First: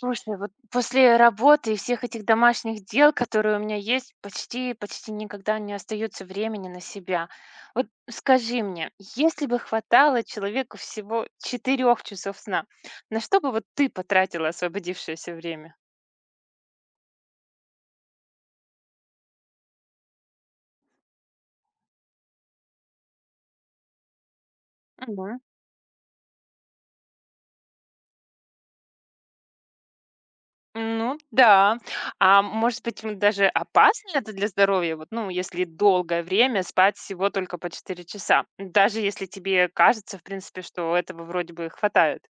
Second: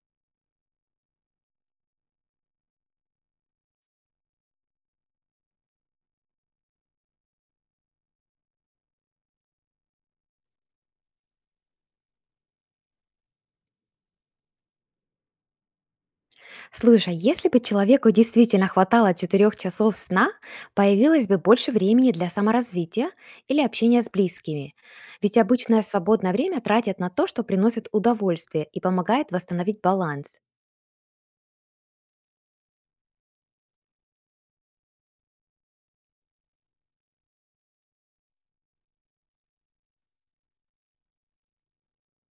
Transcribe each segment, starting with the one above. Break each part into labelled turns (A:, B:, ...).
A: Слушай, вот после работы и всех этих домашних дел, которые у меня есть, почти никогда не остается времени на себя. Вот скажи мне, если бы хватало человеку всего четырех часов сна, на что бы вот ты потратила освободившееся время?
B: Слушай, если бы человеку действительно хватало 4 часов сна, появилось бы больше времени для саморазвития или общения с близкими. Ведь
A: Мгм.
B: обычное свободное время тратят на то, что приносит удовольствие и помогает восстановить баланс.
A: Ну да. А может быть, даже опасно это для здоровья? Вот, ну, если долгое время спать всего только по 4 часа, даже если тебе кажется, в принципе, что этого вроде бы хватает.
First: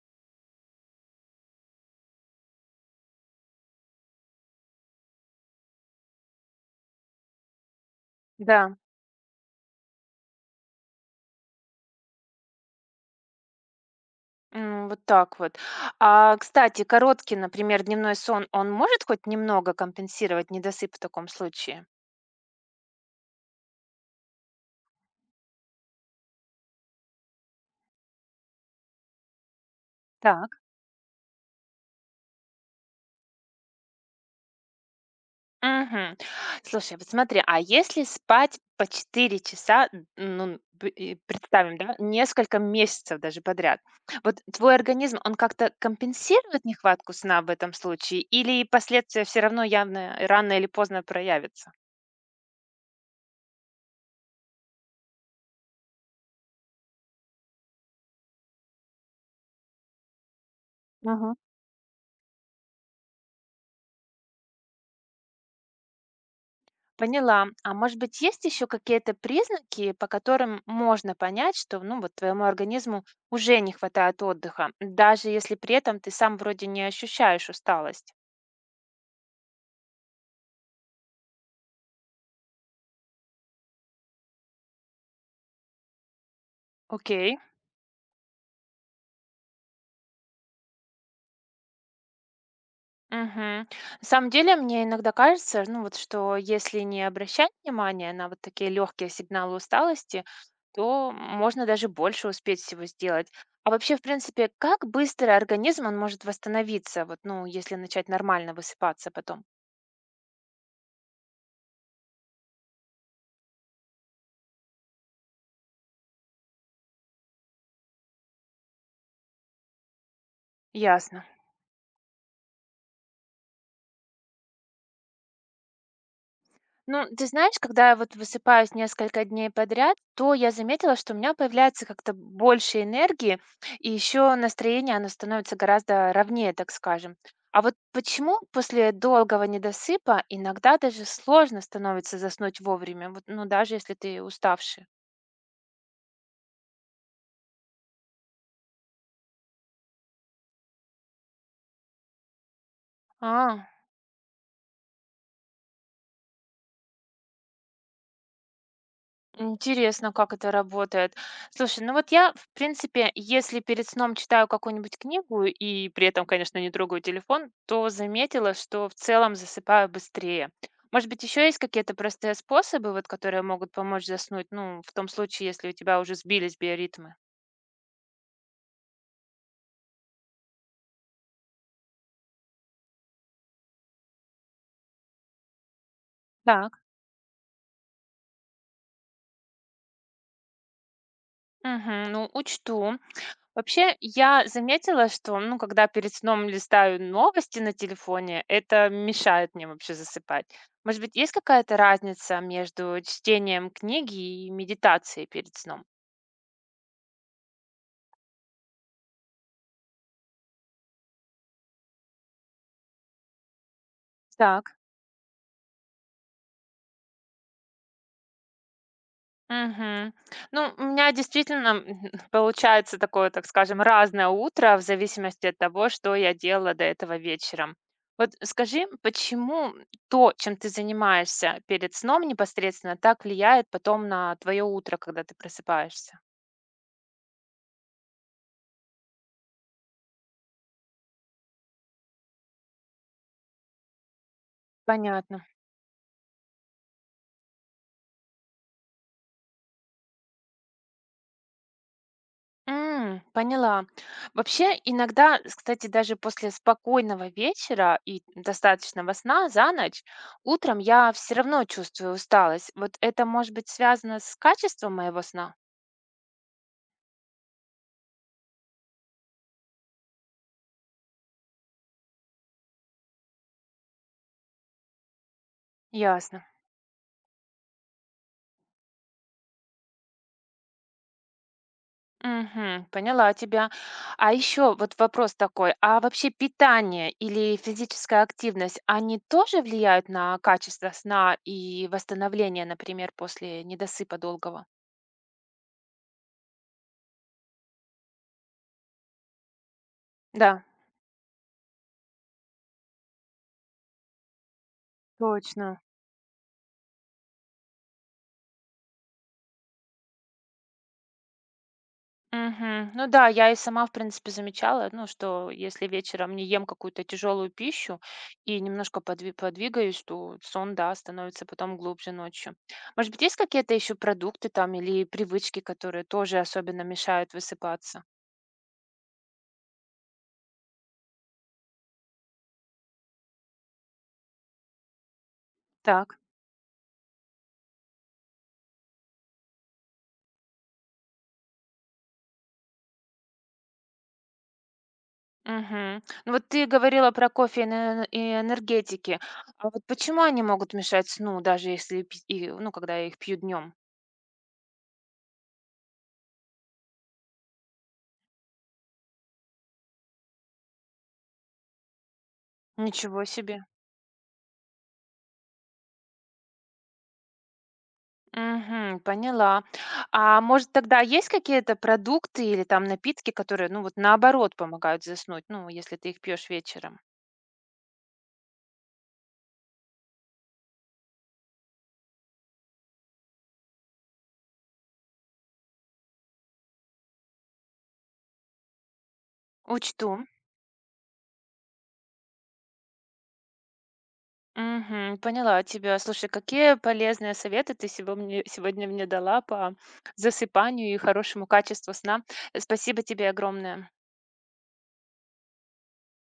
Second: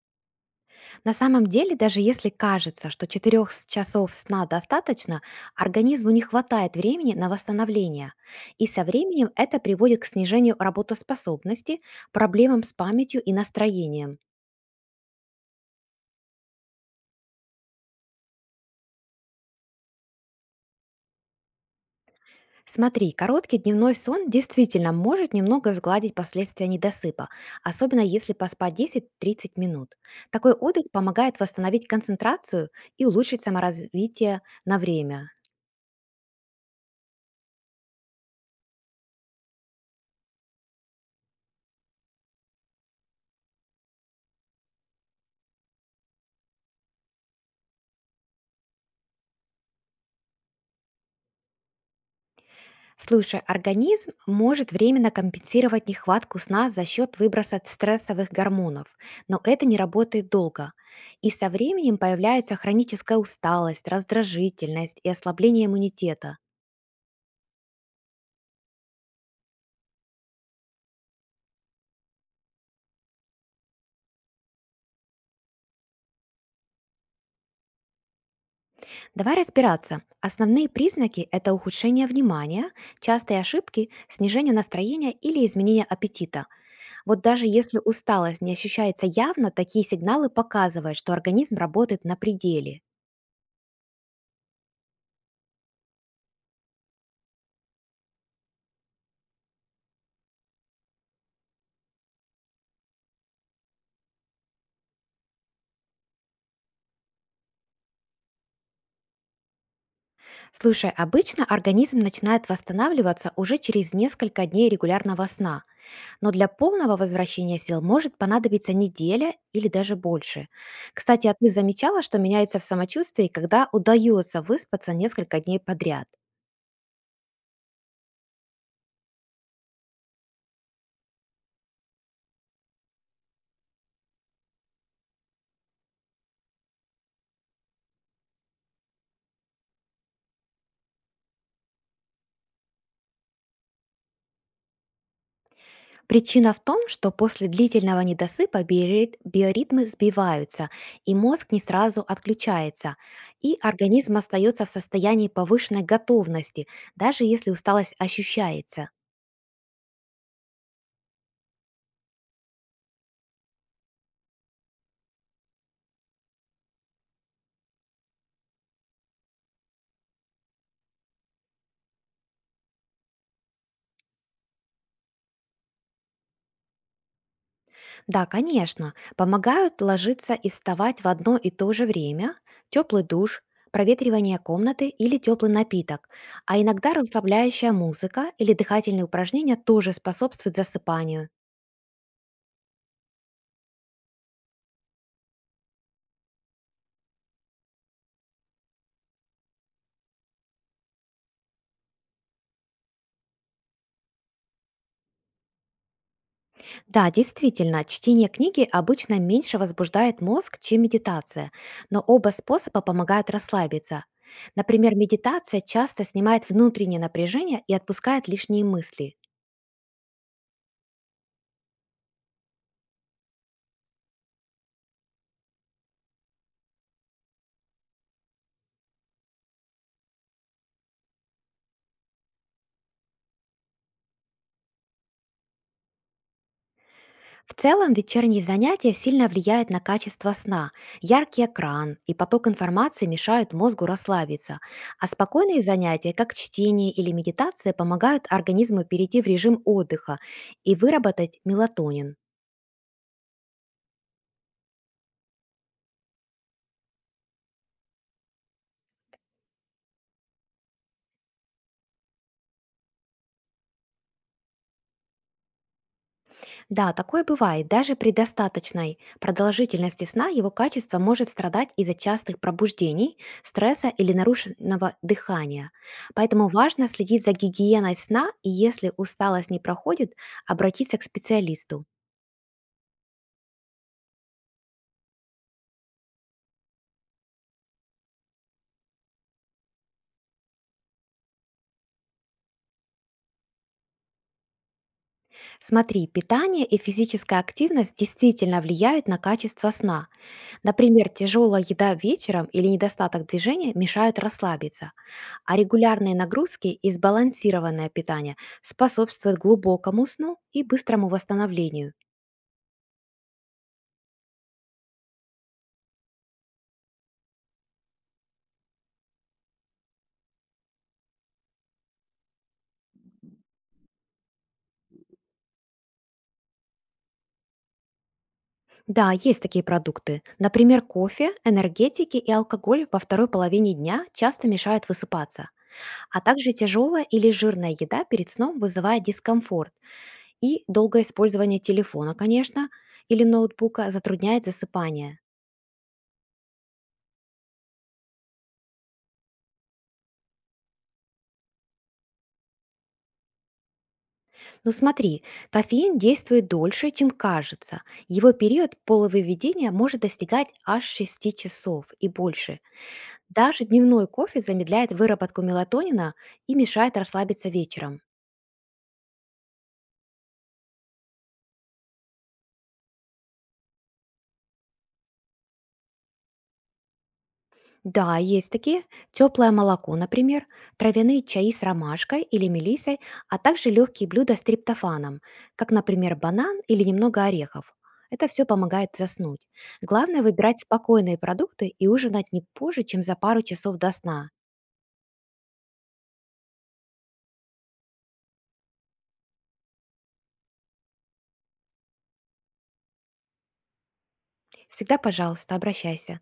B: На самом деле, даже если кажется, что 4 часов сна достаточно, организму не хватает времени на восстановление. И
A: Да.
B: со временем это приводит к снижению работоспособности, проблемам с памятью и настроением.
A: Вот так вот. А, кстати, короткий, например, дневной сон, он может хоть немного компенсировать недосып в таком случае?
B: Смотри, короткий дневной сон действительно может немного сгладить последствия недосыпа, особенно если поспать 10-30 минут.
A: Так.
B: Такой отдых помогает восстановить концентрацию и улучшить саморазвитие на время.
A: Мгм. Слушай, вот смотри, а если спать по 4 часа, ну, и представим, да, несколько месяцев даже подряд, вот твой организм, он как-то компенсирует нехватку сна в этом случае или последствия все равно явно рано или поздно проявятся?
B: Слушай, организм может временно компенсировать нехватку сна за счет выброса стрессовых гормонов, но это не работает долго. И
A: Ага.
B: со временем появляются хроническая усталость, раздражительность и ослабление иммунитета.
A: Поняла. А может быть, есть еще какие-то признаки, по которым можно понять, что, ну, вот твоему организму уже не хватает отдыха, даже если при этом ты сам вроде не ощущаешь усталость?
B: Давай разбираться. Основные признаки – это ухудшение внимания, частые ошибки, снижение настроения или изменение аппетита. Вот
A: Окей.
B: даже если усталость не ощущается явно, такие сигналы показывают, что организм работает на пределе.
A: Мгм. На самом деле, мне иногда кажется, ну вот, что если не обращать внимания на вот такие легкие сигналы усталости, то можно даже больше успеть всего сделать. А вообще, в принципе, как быстро организм он может восстановиться, вот, ну, если начать нормально высыпаться потом?
B: Слушай, обычно организм начинает восстанавливаться уже через несколько дней регулярного сна, но для полного возвращения сил может понадобиться неделя или даже больше.
A: Ясно.
B: Кстати, а ты замечала, что меняется в самочувствии, когда удается выспаться несколько дней подряд?
A: Ну, ты знаешь, когда я вот высыпаюсь несколько дней подряд, то я заметила, что у меня появляется как-то больше энергии, и еще настроение, оно становится гораздо ровнее, так скажем. А вот почему после долгого недосыпа иногда даже сложно становится заснуть вовремя, вот, ну, даже если ты уставший?
B: Причина в том, что после длительного недосыпа биоритмы сбиваются, и мозг не сразу отключается, и
A: А.
B: организм остается в состоянии повышенной готовности, даже если усталость ощущается.
A: Интересно, как это работает. Слушай, ну вот я, в принципе, если перед сном читаю какую-нибудь книгу и при этом, конечно, не трогаю телефон, то заметила, что в целом засыпаю быстрее. Может быть, еще есть какие-то простые способы, вот, которые могут помочь заснуть, ну, в том случае, если у тебя уже сбились биоритмы?
B: Да, конечно, помогают ложиться и вставать в одно и то же время, теплый душ, проветривание комнаты или теплый напиток, а
A: Так.
B: иногда расслабляющая музыка или дыхательные упражнения тоже способствуют засыпанию.
A: Мгм, ну, учту. Вообще, я заметила, что, ну, когда перед сном листаю новости на телефоне, это мешает мне вообще засыпать. Может быть, есть какая-то разница между чтением книги и медитацией перед сном?
B: Да, действительно, чтение книги обычно меньше возбуждает мозг, чем медитация, но оба способа помогают расслабиться.
A: Так.
B: Например, медитация часто снимает внутреннее напряжение и отпускает лишние мысли.
A: Мгм. Ну, у меня действительно получается такое, так скажем, разное утро в зависимости от того, что я делала до этого вечером. Вот скажи, почему то, чем ты занимаешься перед сном непосредственно, так влияет потом на твое утро, когда ты просыпаешься?
B: В целом, вечерние занятия сильно влияют на качество сна. Яркий экран и поток информации мешают мозгу расслабиться, а
A: Понятно.
B: спокойные занятия, как чтение или медитация, помогают организму перейти в режим отдыха и выработать мелатонин.
A: Поняла. Вообще, иногда, кстати, даже после спокойного вечера и достаточного сна за ночь, утром я все равно чувствую усталость. Вот это может быть связано с качеством моего сна?
B: Да, такое бывает. Даже при достаточной продолжительности сна его качество может страдать из-за частых пробуждений, стресса или нарушенного дыхания.
A: Ясно.
B: Поэтому важно следить за гигиеной сна, и если усталость не проходит, обратиться к специалисту.
A: Мгм, поняла тебя. А еще вот вопрос такой, а вообще питание или физическая активность, они тоже влияют на качество сна и восстановление, например, после недосыпа долгого?
B: Смотри, питание и физическая активность действительно влияют на качество сна.
A: Да,
B: Например, тяжелая еда вечером или недостаток движения мешают расслабиться. А
A: точно.
B: регулярные нагрузки и сбалансированное питание способствуют глубокому сну и быстрому восстановлению.
A: Мгм. Ну да, я и сама, в принципе, замечала, ну, что если вечером не ем какую-то тяжелую пищу и немножко подвигаюсь, то сон, да, становится потом глубже ночью. Может быть, есть какие-то еще продукты там или привычки, которые тоже особенно мешают высыпаться?
B: Да, есть такие продукты. Например, кофе, энергетики и алкоголь во второй половине дня часто мешают высыпаться.
A: Так.
B: А также тяжелая или жирная еда перед сном вызывает дискомфорт. И долгое использование телефона, конечно, или ноутбука затрудняет засыпание.
A: Мгм. Ну вот ты говорила про кофе и и энергетики. А вот почему они могут мешать сну, даже если пить и, ну, когда я их пью днем?
B: Ну смотри, кофеин действует дольше, чем кажется. Его период полувыведения может достигать аж 6 часов и больше.
A: Ничего себе.
B: Даже дневной кофе замедляет выработку мелатонина и мешает расслабиться вечером.
A: Мгм. Поняла. А может, тогда есть какие-то продукты или там напитки, которые, ну, вот наоборот помогают заснуть, ну, если ты их пьешь вечером?
B: Да, есть такие. Теплое молоко, например, травяные чаи с ромашкой или мелисой, а также легкие блюда с триптофаном, как, например, банан или немного орехов. Это все помогает заснуть.
A: Учту.
B: Главное выбирать спокойные продукты и ужинать не позже, чем за пару часов до сна.
A: Мгм. Поняла тебя. Слушай, какие полезные советы ты сегодня мне дала по засыпанию и хорошему качеству сна. Спасибо тебе огромное.
B: Всегда, пожалуйста, обращайся.